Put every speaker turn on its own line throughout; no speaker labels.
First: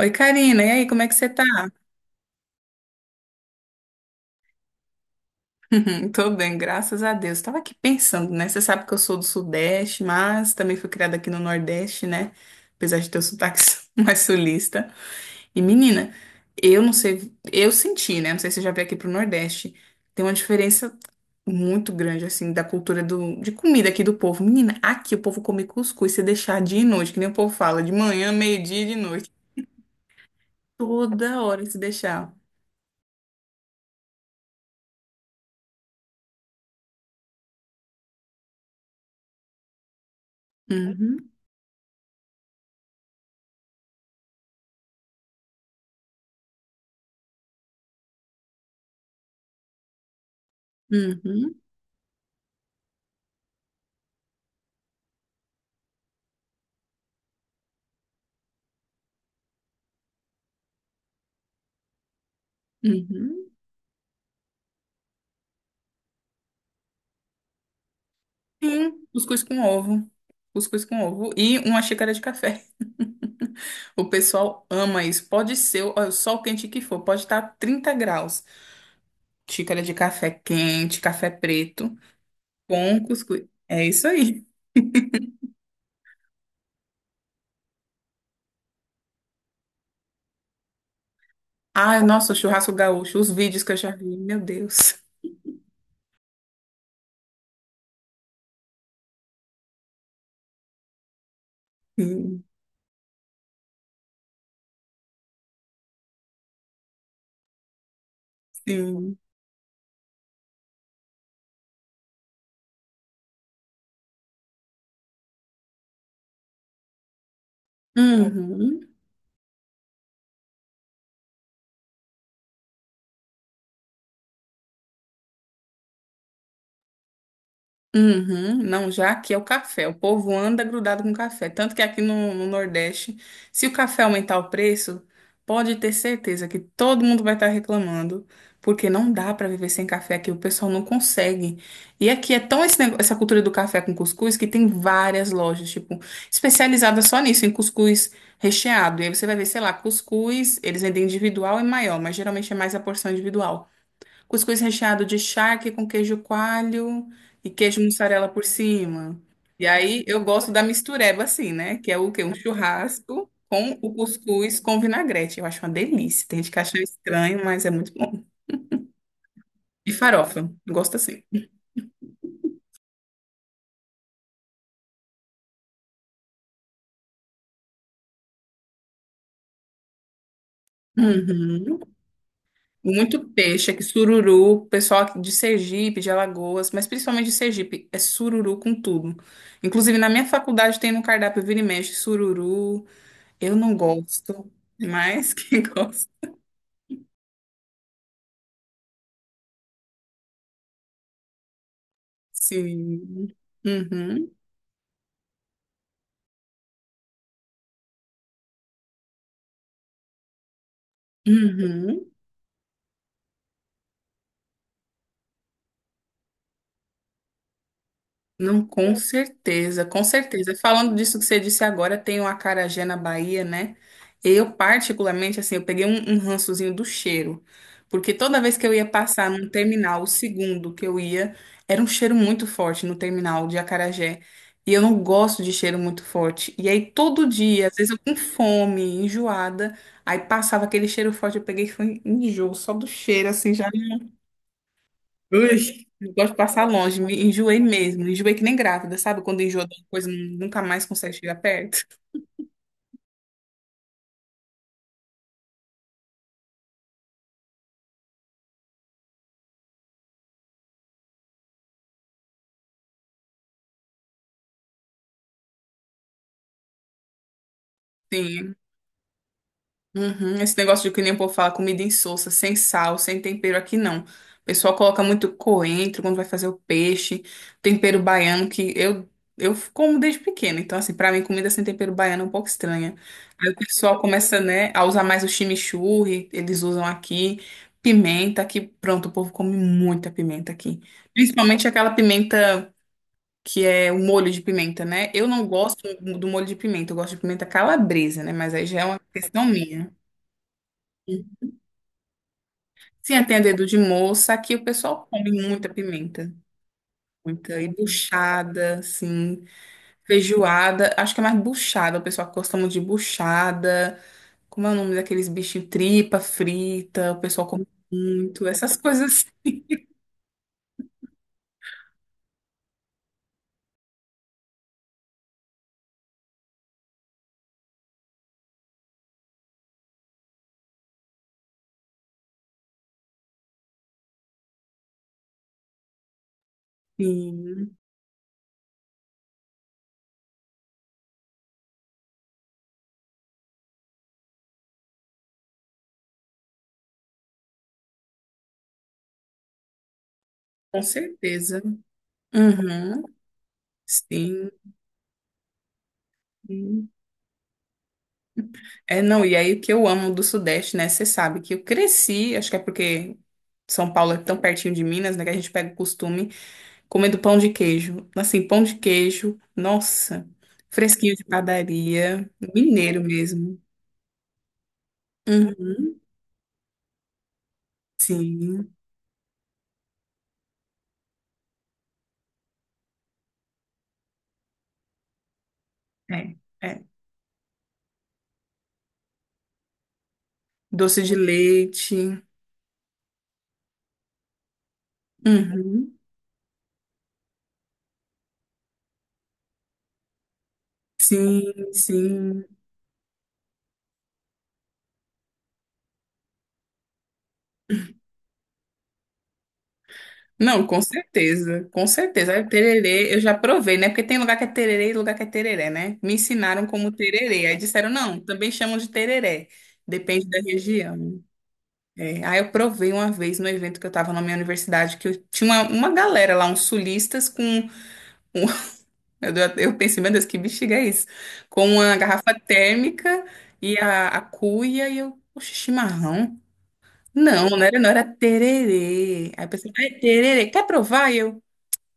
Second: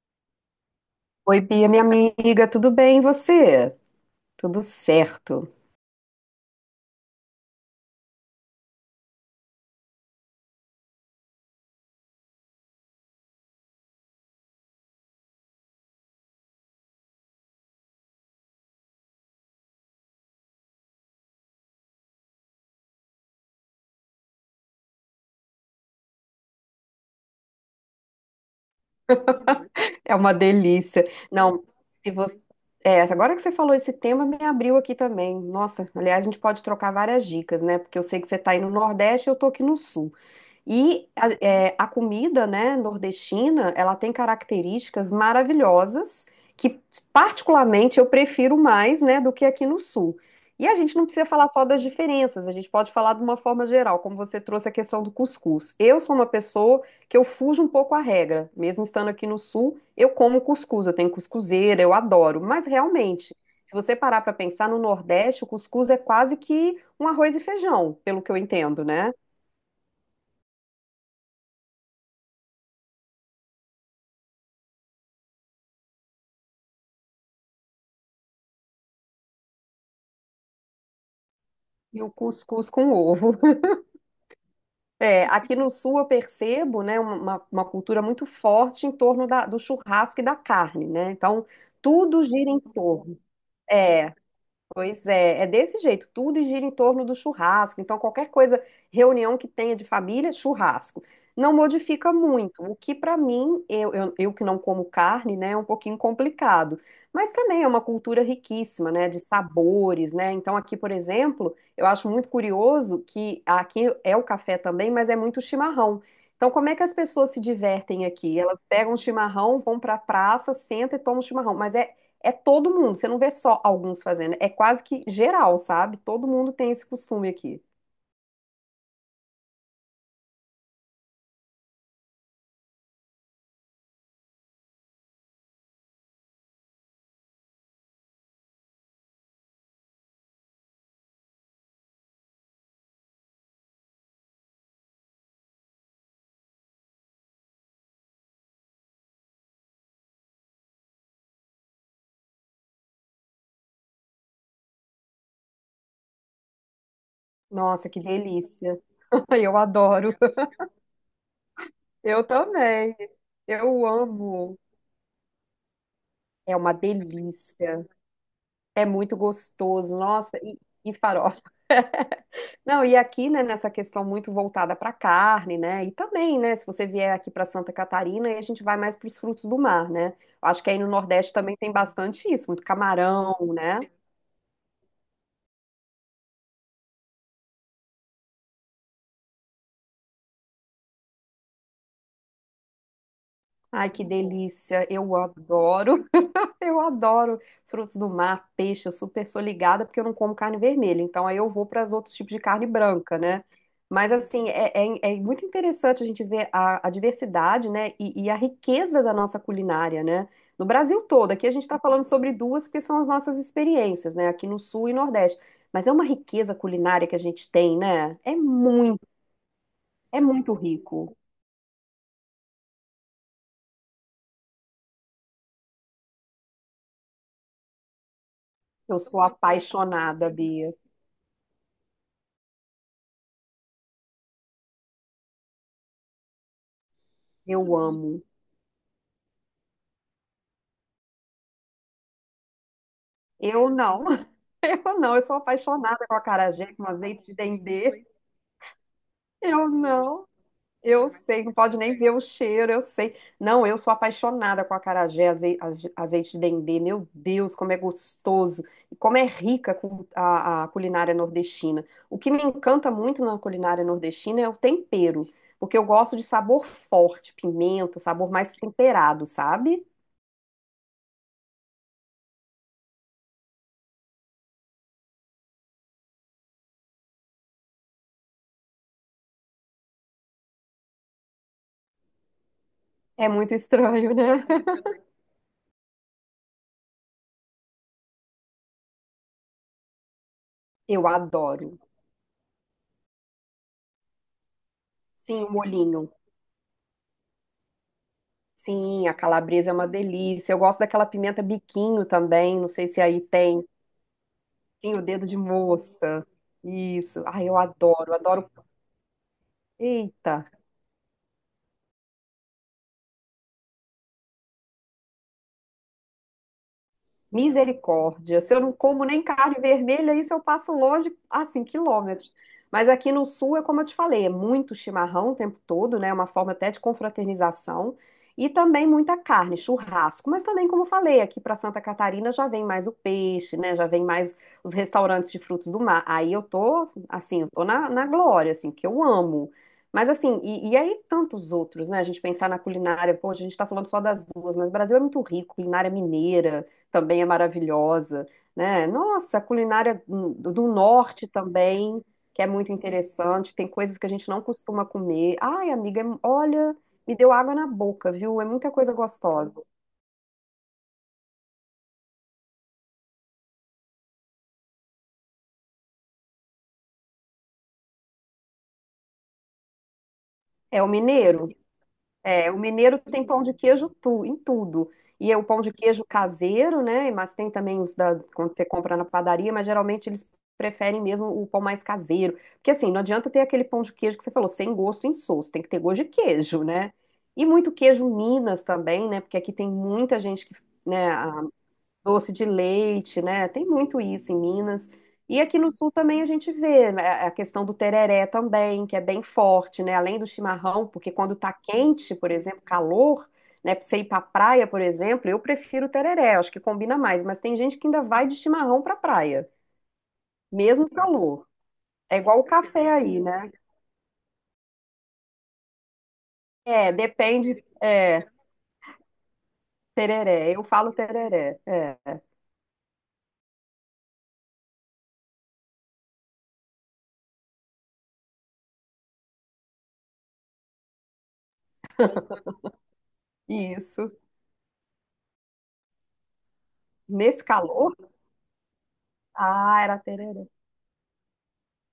Oi, Karina, e aí, como é que você
Oi,
tá?
Bia, minha amiga, tudo bem? E você? Tudo certo.
Tô bem, graças a Deus. Tava aqui pensando, né? Você sabe que eu sou do Sudeste, mas também fui criada aqui no Nordeste, né? Apesar de ter o sotaque mais sulista. E menina, eu senti, né? Não sei se você já veio aqui pro Nordeste. Tem uma diferença muito grande, assim, da de comida aqui do povo. Menina, aqui o povo come cuscuz se deixar dia e noite, que nem o povo fala, de manhã, meio-dia e de noite.
É uma delícia.
Toda
Não,
hora se
se
deixar.
você... É, agora que você falou esse tema, me abriu aqui também. Nossa, aliás, a gente pode trocar várias dicas, né? Porque eu sei que você está aí no Nordeste e eu tô aqui no Sul. E a,
Uhum,
é, a comida, né, nordestina, ela tem características maravilhosas que, particularmente, eu prefiro mais, né, do que aqui no sul. E a gente não precisa falar
uhum,
só das diferenças, a gente pode falar de uma forma geral, como você trouxe a questão do cuscuz. Eu sou uma pessoa que eu fujo um pouco à regra, mesmo estando aqui no sul, eu como cuscuz, eu tenho cuscuzeira, eu adoro, mas realmente,
uhum.
se você parar para pensar no Nordeste, o cuscuz é quase que um arroz e feijão, pelo que eu entendo,
Sim,
né?
cuscuz com ovo. Cuscuz com ovo e uma xícara de café. O pessoal ama isso. Pode ser o sol quente que for, pode estar 30 graus. Xícara de café quente, café preto,
E o cuscuz com
com
ovo.
cuscuz. É isso aí.
É, aqui no sul eu percebo, né, uma cultura muito forte em torno do churrasco e da carne, né? Então,
Ai,
tudo
nossa, o
gira em
churrasco gaúcho,
torno.
os vídeos que eu já
É,
vi, meu Deus.
pois é, é desse jeito, tudo gira em torno do churrasco. Então, qualquer coisa, reunião que tenha de família, churrasco. Não modifica
Sim,
muito, o que para mim, eu que não como carne, né, é um pouquinho complicado. Mas também é uma cultura riquíssima, né,
sim.
de sabores, né? Então, aqui, por exemplo, eu acho muito curioso que aqui é o café também, mas é muito chimarrão. Então, como é que as pessoas se divertem aqui? Elas
Uhum.
pegam o chimarrão, vão para a praça, sentam e tomam chimarrão. Mas é todo mundo, você não vê só alguns fazendo, é quase que geral, sabe? Todo mundo tem esse costume aqui.
Uhum, não, já aqui é o café. O povo anda grudado com café. Tanto que aqui no Nordeste, se o café aumentar o preço, pode ter certeza que todo mundo vai estar reclamando, porque não dá para viver sem café aqui, o pessoal não consegue. E aqui é tão essa cultura do café com cuscuz que tem várias lojas, tipo, especializadas só nisso, em cuscuz recheado. E aí você vai ver, sei lá, cuscuz, eles vendem individual e maior, mas geralmente é mais a porção individual. Cuscuz recheado de charque com queijo coalho e queijo
Nossa, que
mussarela por
delícia.
cima.
Eu
E aí
adoro.
eu gosto da mistureba assim, né? Que é o quê?
Eu
Um
também.
churrasco com
Eu
o cuscuz
amo.
com vinagrete. Eu acho uma delícia. Tem gente que
É uma
acha estranho, mas é
delícia.
muito bom.
É muito
E
gostoso.
farofa,
Nossa,
eu gosto
e
assim.
farofa. Não, e aqui, né, nessa questão muito voltada para carne, né? E também, né, se você vier aqui para Santa Catarina, aí a gente vai mais para os frutos do mar, né? Acho que aí no Nordeste também tem
Uhum.
bastante isso, muito
Muito
camarão,
peixe aqui,
né?
sururu, pessoal aqui de Sergipe, de Alagoas, mas principalmente de Sergipe, é sururu com tudo. Inclusive, na minha faculdade tem no cardápio vira e mexe sururu. Eu não
Ai, que
gosto,
delícia. Eu
mas quem gosta.
adoro. Eu adoro frutos do mar, peixe, eu super sou ligada porque eu não como carne vermelha, então aí eu vou para os outros tipos de carne branca,
Sim.
né? Mas
Uhum.
assim, é muito interessante a gente ver a diversidade, né? E a riqueza da nossa culinária, né? No Brasil todo, aqui a gente está falando
Uhum.
sobre duas que são as nossas experiências, né? Aqui no Sul e Nordeste. Mas é uma riqueza culinária que a gente tem, né?
Não, com certeza, com
É
certeza.
muito
Falando disso
rico.
que você disse agora, tem o acarajé na Bahia, né? Eu, particularmente, assim, eu peguei um rançozinho do cheiro. Porque toda vez que eu ia
Eu sou
passar num terminal, o
apaixonada,
segundo
Bia.
que eu ia, era um cheiro muito forte no terminal de acarajé. E eu não gosto de cheiro muito forte. E aí, todo dia, às
Eu
vezes eu com
amo.
fome, enjoada, aí passava aquele cheiro forte, eu peguei e foi enjoo, só do cheiro, assim, já.
Eu não. Eu não, eu sou
Ui,
apaixonada
eu
com
gosto de passar
acarajé, com
longe, me
azeite de
enjoei mesmo,
dendê.
enjoei que nem grávida, sabe? Quando enjoa
Eu
de uma coisa,
não,
nunca mais consegue
eu
chegar
sei, não pode
perto.
nem ver o cheiro, eu sei. Não, eu sou apaixonada com acarajé, azeite de dendê. Meu Deus, como é gostoso e como é rica com a culinária nordestina. O que me encanta muito na culinária nordestina é o tempero, porque eu gosto de sabor forte, pimenta, sabor
Sim.
mais temperado, sabe?
Uhum. Esse negócio de que nem o povo fala, comida insossa, sem sal, sem tempero aqui não. O pessoal coloca muito coentro quando vai fazer o peixe, tempero baiano que eu como desde pequena. Então assim, pra mim comida sem tempero baiano é um pouco estranha.
É
Aí o
muito
pessoal
estranho,
começa,
né?
né, a usar mais o chimichurri, eles usam aqui pimenta, que pronto, o povo come muita pimenta aqui.
Eu
Principalmente
adoro.
aquela pimenta que é o molho de pimenta, né? Eu não
Sim, o
gosto
molhinho.
do molho de pimenta, eu gosto de pimenta calabresa, né? Mas aí já é uma
Sim, a
questão
calabresa é uma
minha.
delícia. Eu gosto daquela pimenta biquinho também. Não sei se
Sim,
aí
é, tem dedo
tem.
de moça. Aqui o
Sim, o
pessoal
dedo
come
de
muita
moça.
pimenta.
Isso. Ai,
Muita.
eu
E
adoro, adoro.
buchada, assim.
Eita!
Feijoada. Acho que é mais buchada. O pessoal gosta muito de buchada. Como é o nome daqueles bichinhos? Tripa frita. O pessoal come
Misericórdia.
muito.
Se eu
Essas
não como
coisas,
nem carne vermelha, isso eu passo longe, assim, quilômetros. Mas aqui no sul é como eu te falei, é muito chimarrão o tempo todo, né? É uma forma até de confraternização. E também muita carne, churrasco. Mas também, como eu falei, aqui para Santa Catarina já vem mais o peixe, né? Já vem mais os restaurantes de frutos do mar. Aí eu tô, assim, eu tô
sim.
na glória, assim, que eu amo. Mas assim, e aí tantos outros, né? A gente pensar na culinária, pô, a gente tá falando só das duas, mas o Brasil é muito rico, culinária mineira também é maravilhosa, né? Nossa, a culinária do
Com
norte
certeza.
também, que é muito
Uhum.
interessante, tem coisas que a gente não
Sim,
costuma comer. Ai, amiga, olha,
sim.
me deu água na boca, viu? É muita coisa
É, não. E aí o
gostosa.
que eu amo do Sudeste, né? Você sabe que eu cresci. Acho que é porque. São Paulo é tão pertinho de Minas, né, que a gente pega o costume comendo pão de queijo. Assim, pão de queijo, nossa,
É o
fresquinho de
mineiro.
padaria,
É, o
mineiro
mineiro tem pão de
mesmo.
queijo tu, em tudo. E é o pão de
Uhum,
queijo caseiro, né? Mas tem também os da, quando você
sim,
compra na padaria, mas geralmente eles preferem mesmo o pão mais caseiro. Porque assim, não adianta ter aquele pão de queijo que você falou, sem gosto insosso, tem que ter gosto de
é,
queijo,
é.
né? E muito queijo Minas também, né? Porque aqui tem muita gente que,
Doce de
né,
leite.
doce de leite, né? Tem muito isso em Minas. E aqui no sul
Uhum,
também a gente vê né, a questão do tereré também, que é bem forte, né? Além do chimarrão, porque quando
sim,
tá quente, por
sim.
exemplo, calor, né? Pra você ir pra praia, por exemplo, eu prefiro o tereré, acho que combina mais. Mas tem gente que ainda vai de chimarrão pra praia,
Não, com
mesmo calor.
certeza, com
É
certeza.
igual o
Aí,
café
Tererê, eu
aí,
já
né?
provei, né? Porque tem lugar que é tererê e lugar que é tereré, né? Me ensinaram como
É,
tererê. Aí
depende.
disseram, não,
É,
também chamam de tereré. Depende da
tereré. Eu falo
região.
tereré. É,
É, aí eu provei uma vez no evento que eu tava na minha universidade, que eu tinha uma galera lá, uns sulistas com... um- eu pensei, meu Deus, que bexiga é isso? Com uma garrafa térmica e
isso.
a cuia, e eu, poxa, chimarrão?
Nesse
Não, não era, não,
calor,
era tererê. Aí eu pensei,
ah,
ai,
era
tererê,
tereré.
quer provar? E eu,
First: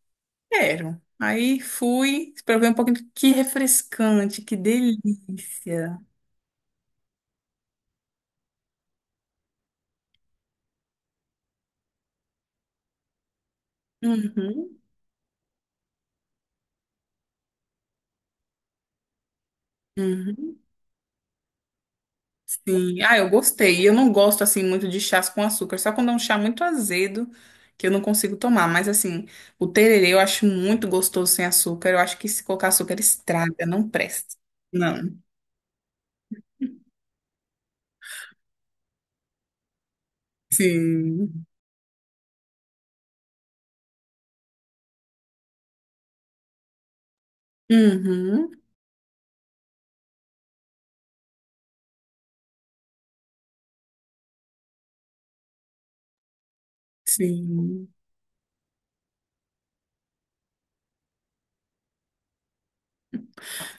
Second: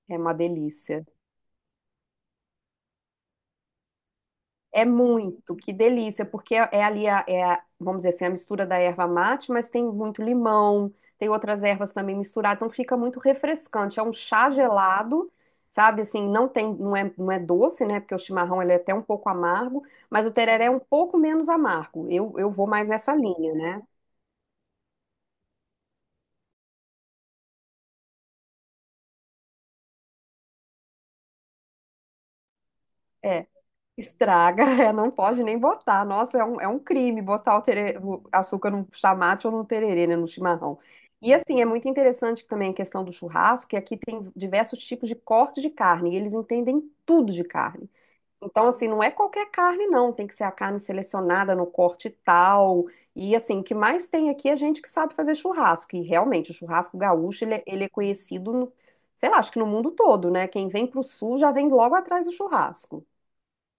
É uma
quero.
delícia.
Aí fui, provei um pouquinho, que refrescante, que
Que
delícia.
delícia, porque é ali vamos dizer assim, a mistura da erva mate, mas tem muito limão, tem outras ervas também misturadas, então fica muito refrescante. É um chá
Uhum,
gelado, sabe? Assim, não tem, não é doce, né? Porque o chimarrão ele é até um pouco amargo, mas o
uhum.
tereré é um pouco menos amargo. Eu vou mais
Sim,
nessa
ah, eu
linha, né?
gostei. Eu não gosto assim muito de chás com açúcar, só quando é um chá muito azedo que eu não consigo tomar. Mas assim, o tererê eu acho muito gostoso sem açúcar. Eu acho que se colocar açúcar
É.
estraga, não presta.
Estraga, é,
Não.
não pode nem botar. Nossa, é um crime botar o açúcar no chamate ou no tererê, né, no chimarrão. E
Sim.
assim, é muito interessante também a questão do churrasco, que aqui tem diversos tipos de corte de carne, e eles entendem tudo de carne.
Uhum.
Então, assim, não é qualquer carne, não. Tem que ser a carne selecionada no corte tal. E assim, o que mais tem aqui é gente que sabe fazer churrasco. E realmente, o churrasco gaúcho, ele
Sim.
é conhecido, sei lá, acho que no mundo todo, né? Quem vem pro sul já vem logo atrás do churrasco.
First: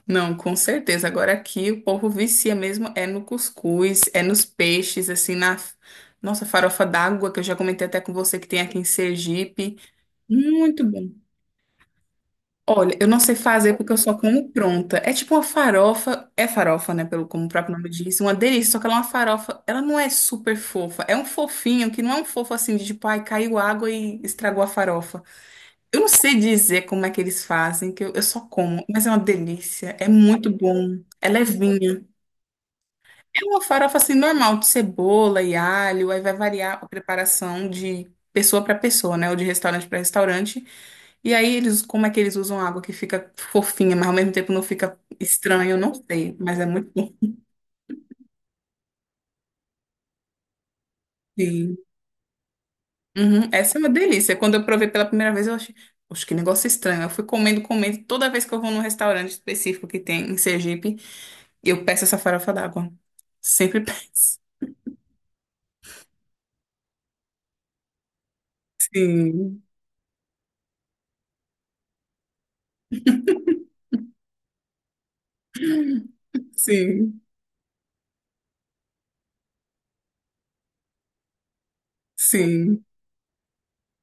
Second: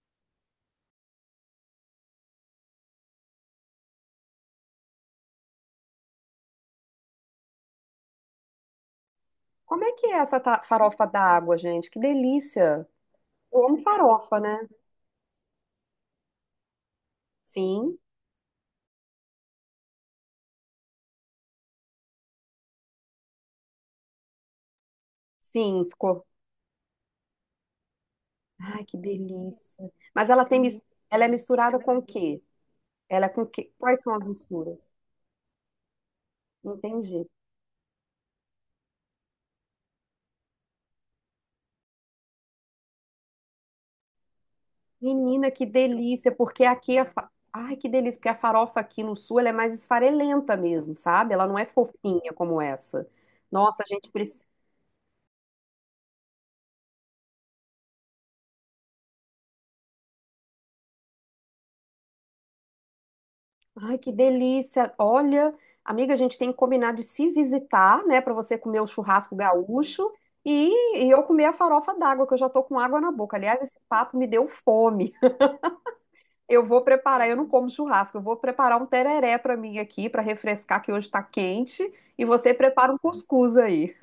Não, com certeza. Agora aqui o povo vicia mesmo é no cuscuz, é nos peixes, assim, na nossa farofa d'água, que eu já comentei até com você que tem aqui em Sergipe.
Como é que é essa
Muito
farofa
bom.
d'água, gente? Que delícia!
Olha, eu não sei
Eu
fazer
amo
porque eu só
farofa,
como
né?
pronta. É tipo uma farofa, é farofa, né? Pelo como o próprio nome
Sim,
diz, uma delícia. Só que ela é uma farofa, ela não é super fofa. É um fofinho que não é um fofo assim de tipo, ai, caiu água e estragou a farofa.
sim,
Eu não
ficou.
sei dizer como é que eles fazem, que eu só como,
Ai, que
mas é uma
delícia!
delícia. É
Mas ela
muito
tem,
bom.
ela é
É
misturada com
levinha.
o quê? Ela é com
É
o
uma
quê?
farofa
Quais são
assim
as
normal, de
misturas?
cebola e alho, aí vai variar a
Entendi.
preparação de pessoa para pessoa, né? Ou de restaurante para restaurante. E aí eles, como é que eles usam água que fica fofinha, mas ao mesmo tempo não fica
Menina, que
estranho, eu não
delícia!
sei, mas
Porque
é muito
aqui a
bom.
fa... Ai, que delícia! Porque a farofa aqui no sul ela é mais esfarelenta mesmo, sabe? Ela não é
Sim.
fofinha como essa.
Uhum. Essa é
Nossa, a
uma
gente...
delícia. Quando eu provei pela primeira vez, eu achei, poxa, que negócio estranho. Eu fui comendo, comendo, toda vez que eu vou num restaurante específico que tem em Sergipe, eu peço essa farofa d'água. Sempre
Ai, que
peço.
delícia! Olha, amiga, a gente tem que combinar de se visitar, né, para você comer o churrasco
Sim,
gaúcho e eu comer a farofa d'água, que eu já tô com água na boca. Aliás, esse papo me deu fome. Eu vou
sim,
preparar, eu não como churrasco, eu vou preparar um tereré para mim aqui, para refrescar, que hoje tá quente, e você
sim.
prepara um cuscuz aí.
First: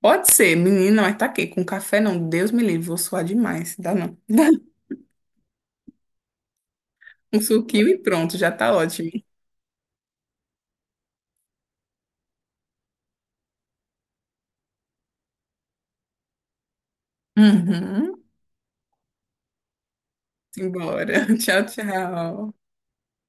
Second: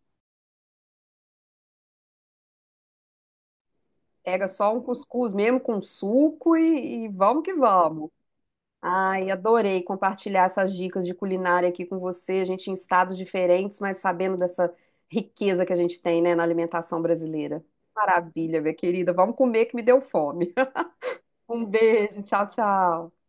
Pode ser, menina, mas tá aqui. Com café não, Deus me livre, vou suar demais. Dá não.
Pega só um cuscuz mesmo com suco e
Um
vamos que
suquinho e
vamos.
pronto, já tá ótimo.
Ai, adorei compartilhar essas dicas de culinária aqui com você. A gente em estados diferentes, mas sabendo dessa riqueza que a gente tem, né, na alimentação brasileira.
Uhum.
Maravilha, minha querida. Vamos comer que me deu fome.
Simbora. Tchau,
Um beijo, tchau,
tchau.
tchau.